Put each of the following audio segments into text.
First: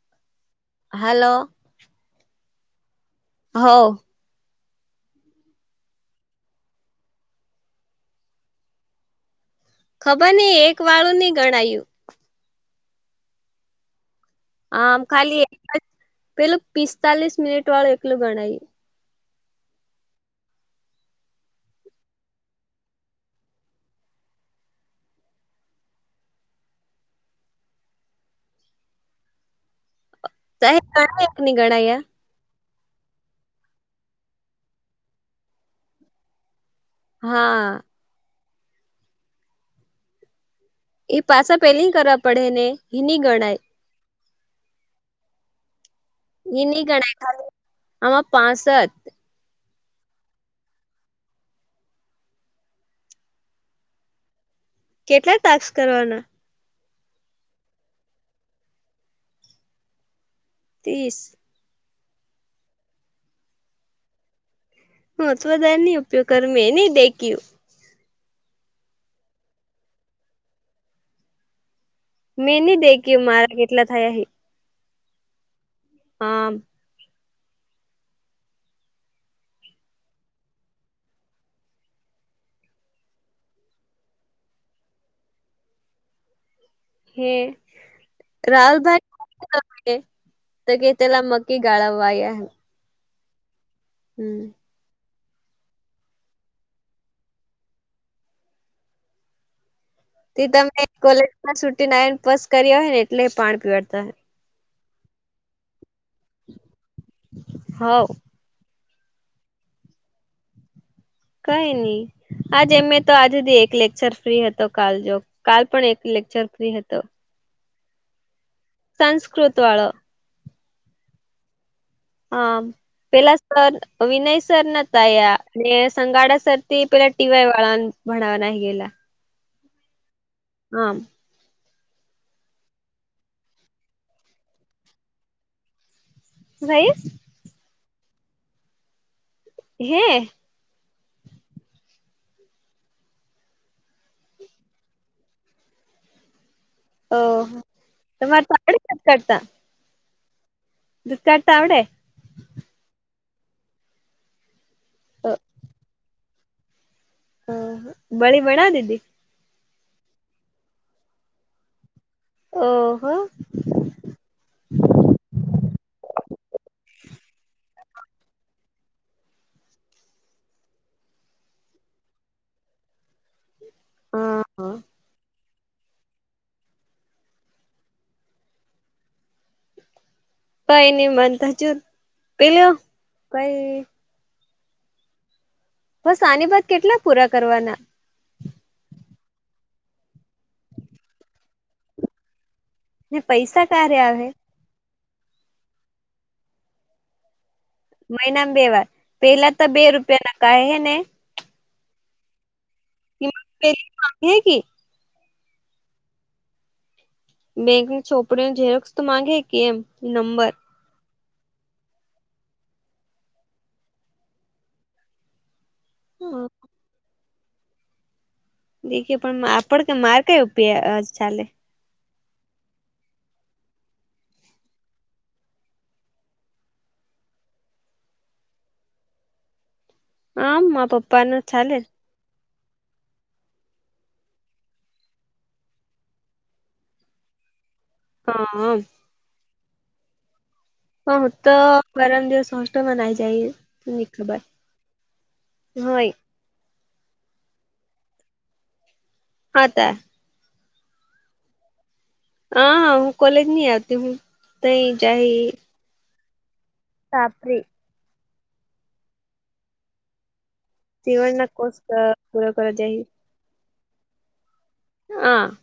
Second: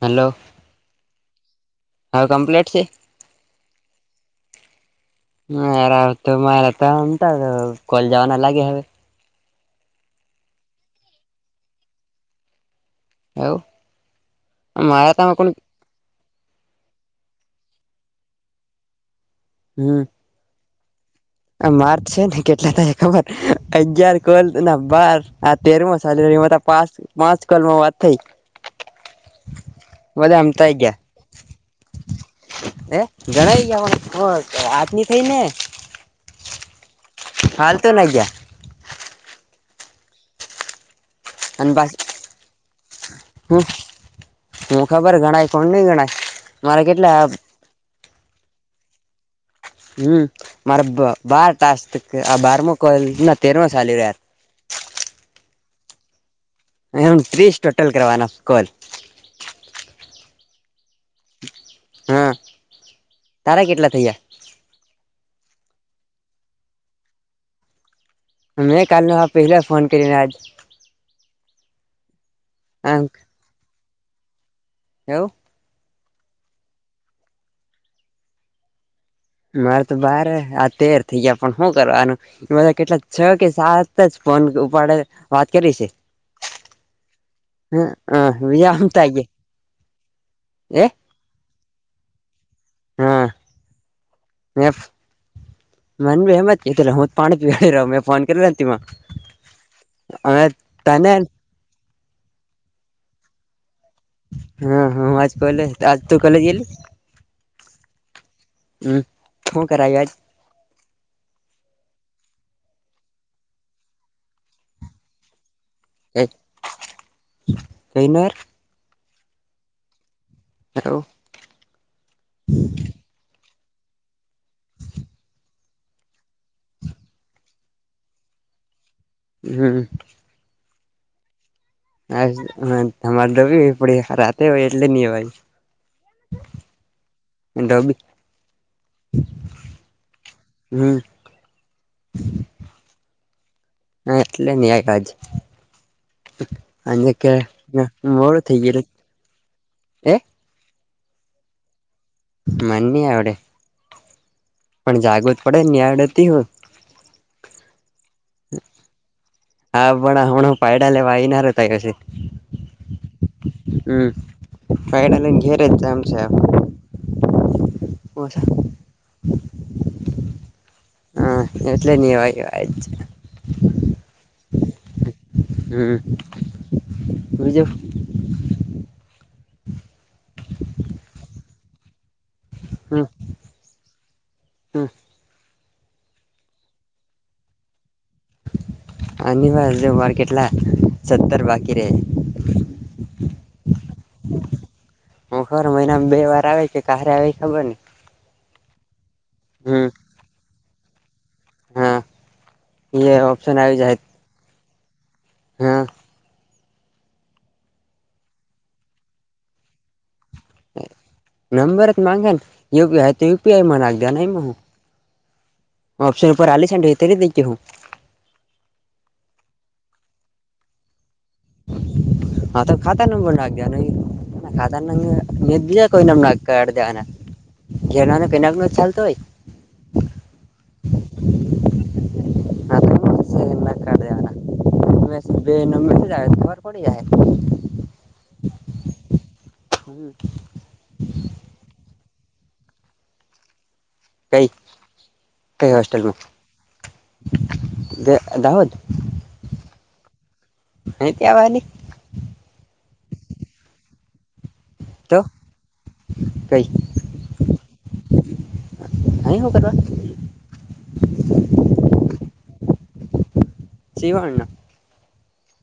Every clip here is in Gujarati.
હલો. હલો. હા, કમપ્લેટ શે? હોવ. હા, એરા તો મારા તોમ તો કોલ જવા ના લાગે હે. ખબર નહીં એક વાળું નહી ગણાયું. હવ. આમ ખાલી એક જ પેલું પિસ્તાલીસ મિનિટ વાળું એકલું ગણાય. હમ. આ માર છે ને કેટલા થાય ખબર અગયાર કોલ ના બાર આ તેરમ [unintelligible] પાચ કોલમાં વાત થઈ. બધા આમ આઈ ગયા. ગણા એક ની ગણાય યાર હે ગણાઈ ગયા આજની થઈ ને. હાલ હા તો [unintelligible] એ પાછા અને બસ પેલી કરવા પડે ને એની ગણાય. હું હું ખબર ગણાય કોણ નહી ગણાય. એઈ મારે નહી ગણાય કેટલા [unintelligible] આમાં પાસઠ. હમ મારા બ બાર ટાસ આ બારમો કોલ ના તેરમો ચાલી રહ્યા. કેટલા ટાકસ કરવાના? એમ ત્રીસ ટોટલ કરવાના કોલ. ત્રીસ? હા, તારા કેટલા થયા? હા, તો બધા એની ઉપયોગ કર મે નહી દેખ્યું. મેં કાલનો પહેલા ફોન કરીંયો આજ. મેં નહી આમ દેખ્યું મારા કેટલા થયા હે. એવું. હા. મારે તો બાર આ તેર થયા પણ શું કરવાનું. બધા કેટલા છ કે સાત જ ફોન ઉપાડે વાત કરી છે. હે બીજા આમતા રાહુલભાઈ તો ગયા કે એ તેલા મગ [unintelligible] હા. હમ. મેફ. મન એમ કે હું જ પાણી પીવાઈ રહ્યો મેં ફોન કરી તેમાં. તે હવે તમે તને કોલેજમાં છુટી ને પાસ કર્યા હોય ને એટલે પાણી પીવાડતા હોય. હા, હા આજ કોલેજ આજ તું કોલેજ [unintelligible] હોવ. હમ, હું કરાયું આજ? કઈ નહી આજ એમે તો આજથી એક લેક્ચર ફ્રી હતો કાલ જો કાલ પણ એક આજ લેક્ચર ફ્રી હતો. [unintelligible] સંસ્કૃત વાળો. હલો. હા. પેલા સર વિનય સર નતા આયા સંગાડા સર થી પેલા ટીવાય વાળા ભણવા નાઈ ગયેલા. હમ. હા. હ તમારે દ પડીતે હોય એટલે નહી ભાઈ સાઈસ. એ ડોબી. હે. હમ. હા એટલે ન્યાય પાછી. અને કે ઓહ બળું તમારે તો થઈ આવડે ગયલ એ દુખતા આવડે. મને નહી આવડે. પણ જાગૃત પડે નની આડતી હોય. હા બળી વણા દીદી. હા પણ હું હું પાયડ લવાયનો તારિ પાશે. ઓહો. હમ ફાયનાલી ઘેરદતામ છે. [unintelligible] હછા હા એટલે નનીવાયય હ જ [unintelligible] હમ બીજુ. કઈ નહી મનતાજું પેલ્યો હમ કઈ હમ. બસ આની બાત કેટલા પૂરા કરવાના. આ વાજ ઉ વાર કેટલા સત્તર બાકી રહે. ને પૈસા ક્યારે આવે. હું ખબર મહિનામાં બે વાર આવે કે કારે આવે ખબર નહી. મહિનામાં બે વાર પેલા તો બે રૂપિયા ના કહે હે ને. હા એ ઓપ્શન આવી જાય. હે કે. યાર. બેંકની છોપરીઓ ઝેરોક્ષ તો માંગે કે એમ નંબર નંબર જ માગા પીઆઈ તો યુપીઆઈ મગ દે ન હું. હ ઓ્શન ઉપર આલી સાત્યારે દઈ હું. દેખએ પણ આપડ કે માર કઈ ચાલે. હા તો ખાતા નબર નાખયા નહી. ખાધ દીધા કોમ દેવાના જે ચાલતો હોય. આમ મારા પપ્પા ને ચાલે. ના કાઢ દવાના બે જ ખબર પડી જાય. હા. છૂટ [unintelligible] હું તો ગરમ દિવસષ મનાઈ જાય. કઈ કઈ હોય હોસ્ટલમાં દ દાહોજ. હા તાર. હો તયાવાની. હા હા હું કોલેજ નહી આવતી હું તઈ તો જાય. કઈ. સાપરી. અહી શું કરવા. સીવણના કોસ પૂરા કરવા જઈ. શિવવાઅણ ના. હ.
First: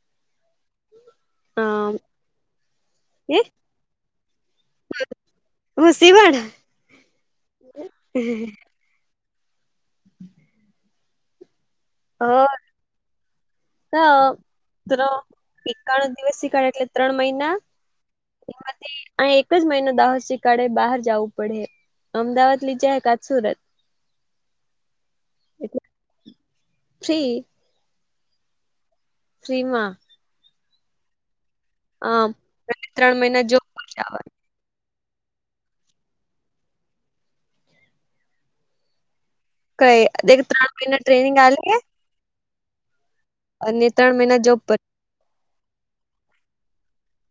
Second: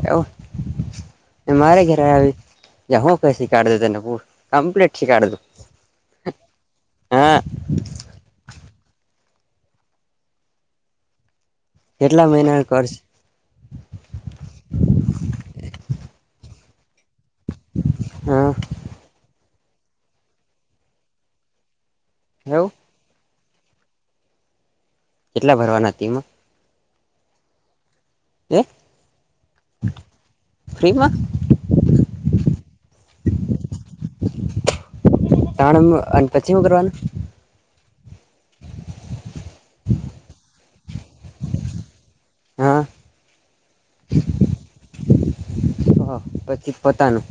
કેવ મારે ઘરે યા હો કસી કાઢ દેતાને પુ કમ્પ્લીટ હું [unintelligible] હા. હમ્મ. [inaudible] હ કેટલા મહિના કર. એકાણું દિવસ શીખણ એટલે ત્રણ મહિના હા એમાંથી અહી એક જ મહિનો દાહોશી કાળે બહાર જવું પડે. અમદાવાદ એવું લી જાય ક સુરત કેટલા એટલે ભરવાના હતીમાં. ફ્રી. [unintelligible] [unintelligible] ફ્રીમાં હમ્મ ત્રણ મહિના જોવા. તણ એ પછીમાં કરવાનું? કઈ ત્રણ મહિના ટ્રેનિંગ આલે. હા અને ત્રણ મહિના જોબ પર. પછી પોતાનું.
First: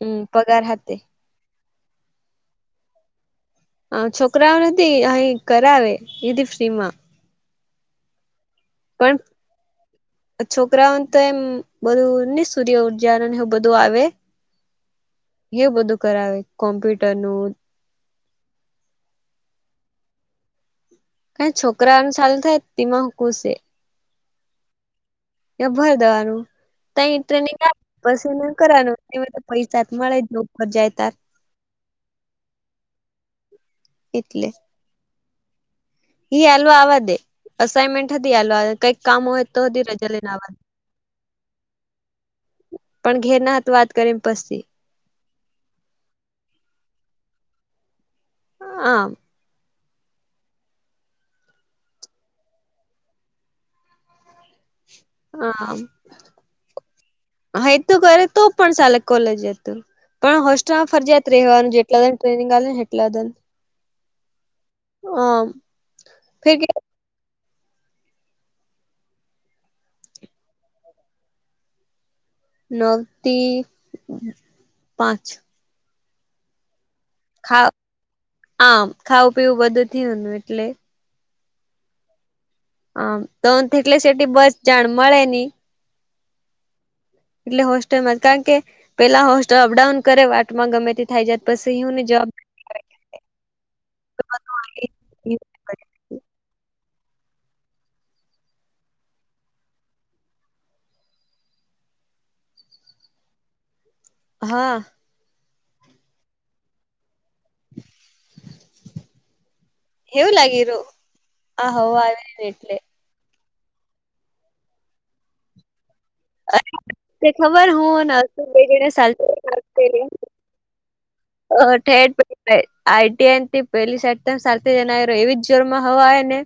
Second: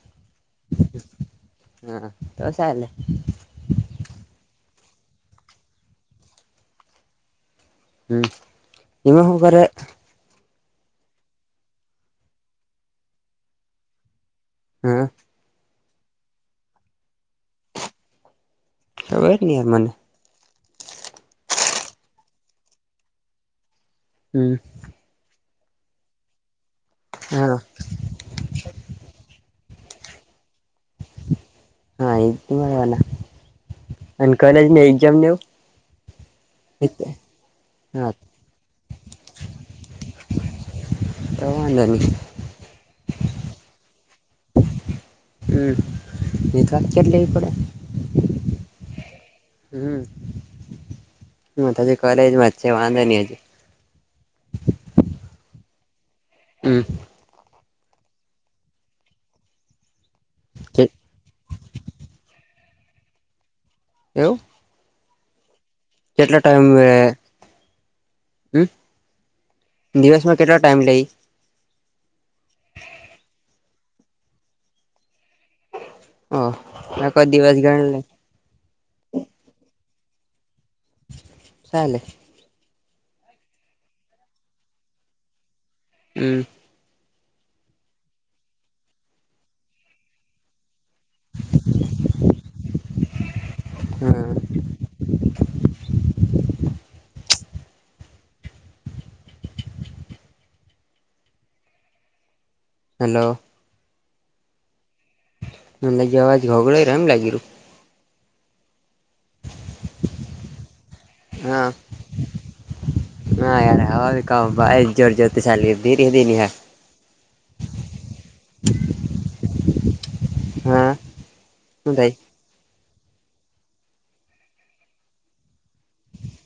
હમ્મ પગાર હાથે. હા દોસ લે હ છોકરાઓ નથી અહી કરાવે એધી ફ્રી માં હમ્મ પણ એમાં હ કરે. છોકરાઓને તો એમ બધું નને સૂર્ય ઉર્જાર બધું આવે હમ્મ. એ બધું કરાવે કોમ્પ્યુટર નું [unintelligible] કઈ છોકરા એમ ચાલુ થાય તેીમાંકુ છે હમ્મ. ્યા ભર દવાનું ત હા ટ્રેનિંગ પશે ને કરવાનું એ તો પૈસા જ મળે જો પરર જાય ત. હા એ મળવાલા અને કોલેજ નને એક્ઝામ નવ હ આાલવા દે હા અસાઇનમેન્ટ હતી હાલ કંઈક કામ હોય તો હતી રજા લઈનેવા દે. [unintelligible] [unintelligible] પણ ઘેર ના હતું વાત કરીને. [unintelligible] હમ્મ ન તો કેટ લેવી પડે. હ. હમ્મ હ તજી કોલેજમાં જ છે વાંધા નહી હજી. હા. હમ્મ. હ એ તો કરે તો પણ ચાલે કોલેજ હતું. પણ હોસ્ટેલમાં ફરજીયાત રહેવાનું જેટલાન ટ્રેનિંગ આવે ને એટલા દન. એવું. હ. કેટલો ટાઈમ આવે. હમ્મ દિવસમાં કેટલો ટાઈમ લઈ. નવતી પાંચ ઓહ ના કો દિવસ ખા ગણલે. આમ ખાવું પીવું બધું થું એટલે કાલે હમ તો થટલે સેટી બસ જાણમળે નહી હમ એટલે હોસ્ટેલમાં કારણ કે પેલા હોસ્ટેલ અપડાઉન કરે વાટમાં ગમે તે થાય જાયત પછી હુંને જવાબ હા હેલો. હા અંદાજી અવાજ ઘગડે એમ લાગી રહ્યું એવું લાગે રહું હા આહ હવા આવી એટલે હા યાર હ ક ભા જોર જો્યોરથી ચાલી ધીરે ધીરે તે ખબર હોનું [unintelligible] હા અ શું થાય ઠેઠ પે આઈટીઆઈથી પેલી સાઈટ ત સાથે જણાય એવી જ જોરમાં હવા આવે ને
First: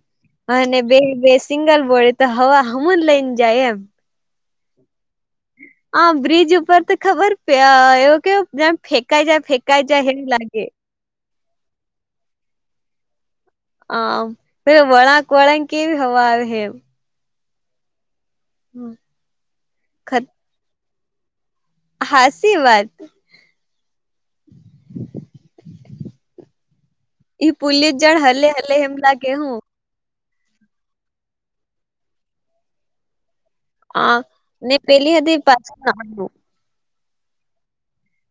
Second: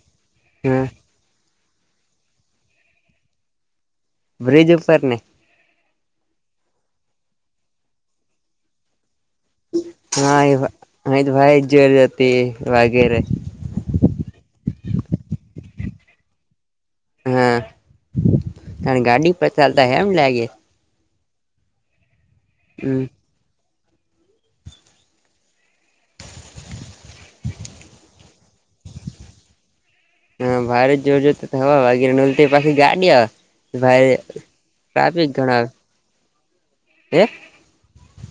અને હા બે બે સિંગલ બોર્ડ તો હવા હમું જ લઈને જાય એમ બ્રિજ ઉપર ને હ બ્રિજ ઉપર તો ખબર એવ કે ફેંકાઈ જાય ફે હા એ હ તો ભાઈ જ જો હતી વાગેરે આમ પે વળાંક વળાક કેવી હવા આવે હે હા ત ગાડી પર ચાલતા એમ લાગે હાચી વાત [inaudible] ઈ પુલી જળ હલે હલે હેમ લાગે હું હા ભારે જોર જોર તો હવા વાગીરે નલ પાછી ગાડી ભાઈ હા ને પેલી હ ટ્રાફિક હતી ઘણા પાછું હે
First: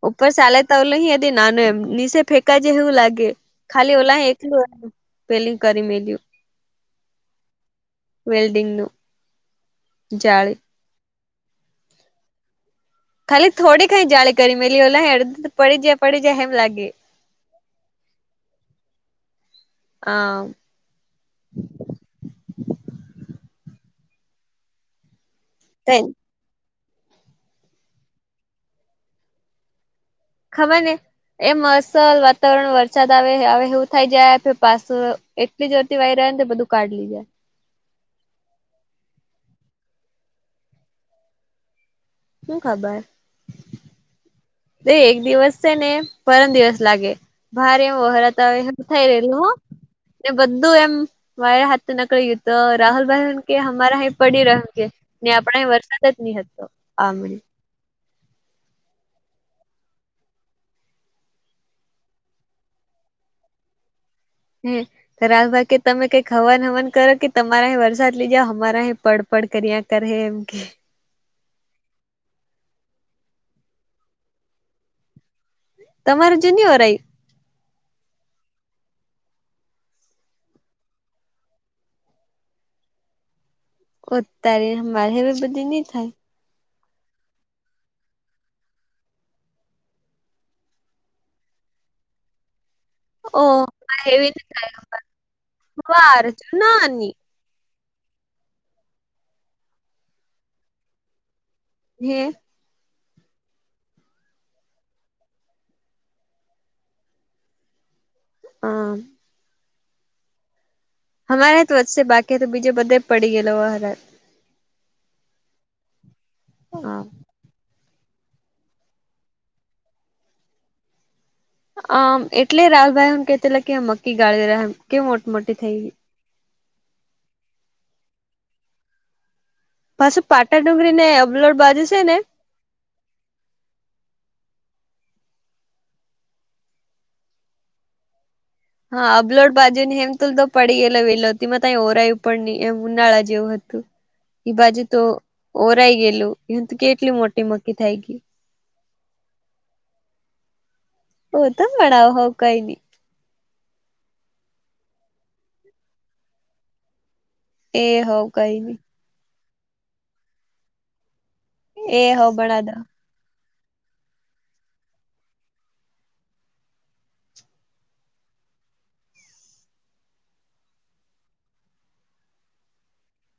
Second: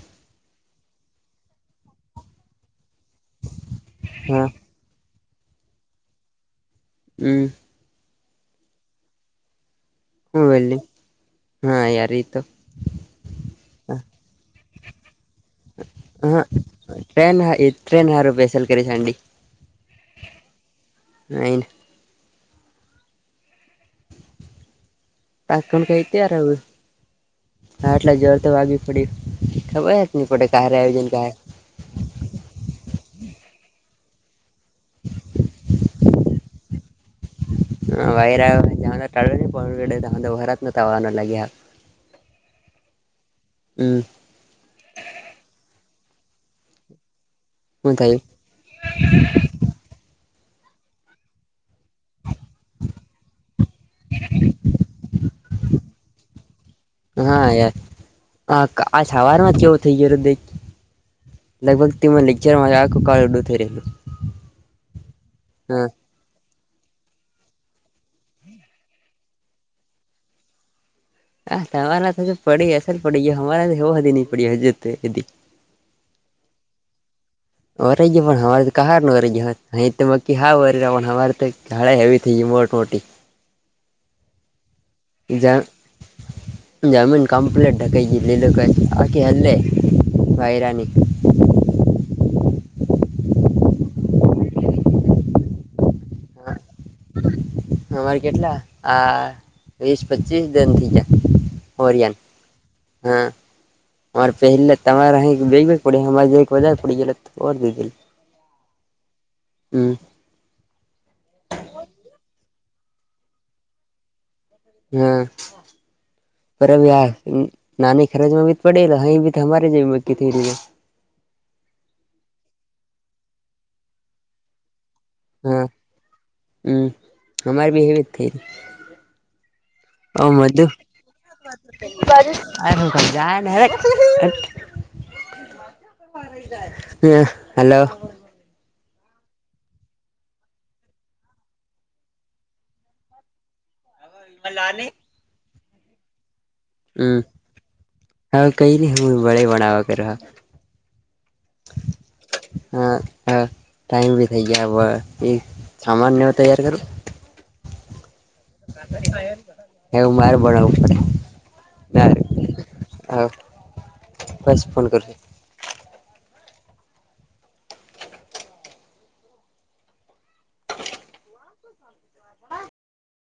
ઉપર સલે તલ હ એ ના નમ નિશે ફેકા જે હેવું લાગે ખાલી ઓલાય હા એકલું પેલિંગ કરી મેલું હમ વેલ્ડિંગ નું હુ જાળી વેલડિગ એલી હા યાર તો ખાલી થોડી ખઈ જળે કરી મેલી ઓલા હડ હા ટ્રેન હ ટ્રેન હારું બેેસલ કરીશંડી હ ન ઈ પાણ હ કઈ તયાર હું હાટલા જળ તો વાગવી પડી ખબર ની પટે કારે આયોજન કાય સરલ વાતાવરણ વરસાદ આવે હવે એવું થાય જાય પાછ એટલી જરતી વાય રહે ને બધું કાઢ લી જાય હા વાયરા વ જરા [unintelligible] નત આવાના લાગ્યા. હું ખબર હમ એ એક દિવસ છે ને પરમ દિવસ લાગે ભારે હું એમ થયું વરાતા થઈ રહેલું હ ને બધું એમ મા હાથ તો નકળ ગયું તો રાહુલ ભાઈ કે હમારા હહીં પડી રહ્ય ને આપડે વરસાદ જ નહ હતો આમ હ આજ હવાર માં કેવું થઈ ગયું દ લગભગ તે લેક્ચર મા આખું કાળડું થઈ રહેલું હા રાહુલ હા ભાઈકેતમે કે ઈક હવન હવન કરો કે, તમારા અ વરસાદ લઇ જઓ. અમારા અ પડપડ કર્યા કરે એમ કે? હા, તમારા તો હજુ પડી અસલ પડી ગયા, અમારા તો એવું નઈ પડી હજ. તમારે જુનું હોય. વરાઈ ગયા, પણ અમારે તો કહાર ન વરાઈ ગયા. અહી તો મકી હ પણ, અમારે તો ગાડા હવે થઈ ગયા, મોટ મોટી. અત્યારે મારે હવે બધી નહીં થાય. જમીન કમપ્લેટ થઈ ગઈ લે, લોકો ક આખી હલ્લે વાૈરાની. ઓ એવી વાર જ નાની. અમારે કેટલા આ વીસ-પચીસ દનથી જયા. હે ઓરિયાની, હા. હર પહેલે તમા બેગડી પડી. હા. હમ. અમારે તો વચ્ચે બાકી તો, બીજે બધે પડી ગયે. હા, બરાબર. નાની ખરજમાં પડેહી ભી જે ક. આમ એટલે રાહુભાઈ, હમ, કેતીલા કે મક્કી ગાળ રહ્યામ, કેવ મોટી મોટી હા થઈ ગ. હમ અરે બી હવી થ હ, પાછું પાટા મજું. ડુંગરી ને અબલોડ બાજુ છે ને આ હું જા. હ, હલો. હા, અબલોડ બાજુ ની ને, હમ, તુલ તો પડી ગયેલો, વેલોતી માં ત ઓરાયું પણ નહી, એમ ઉનાળા જેવું હતું. હ. એઈ બાજુ તો ઓરાઈ ગયેલું, એ તો કેટલી મોટી મક્કી થાય ગયા. હા, કઈને હ બળે બનાવક રહે. ઓ તો બડાવ હોવ કઈ નઈ. હા હા ટાઈમ બી થઇ ગયા, એ સામાનનેવ તૈયાર કરો. એ હો કઈ ન. એવું મારે બડાવું પડે. એ હો બનાવી દે. હા, દસ ફોન કરશે.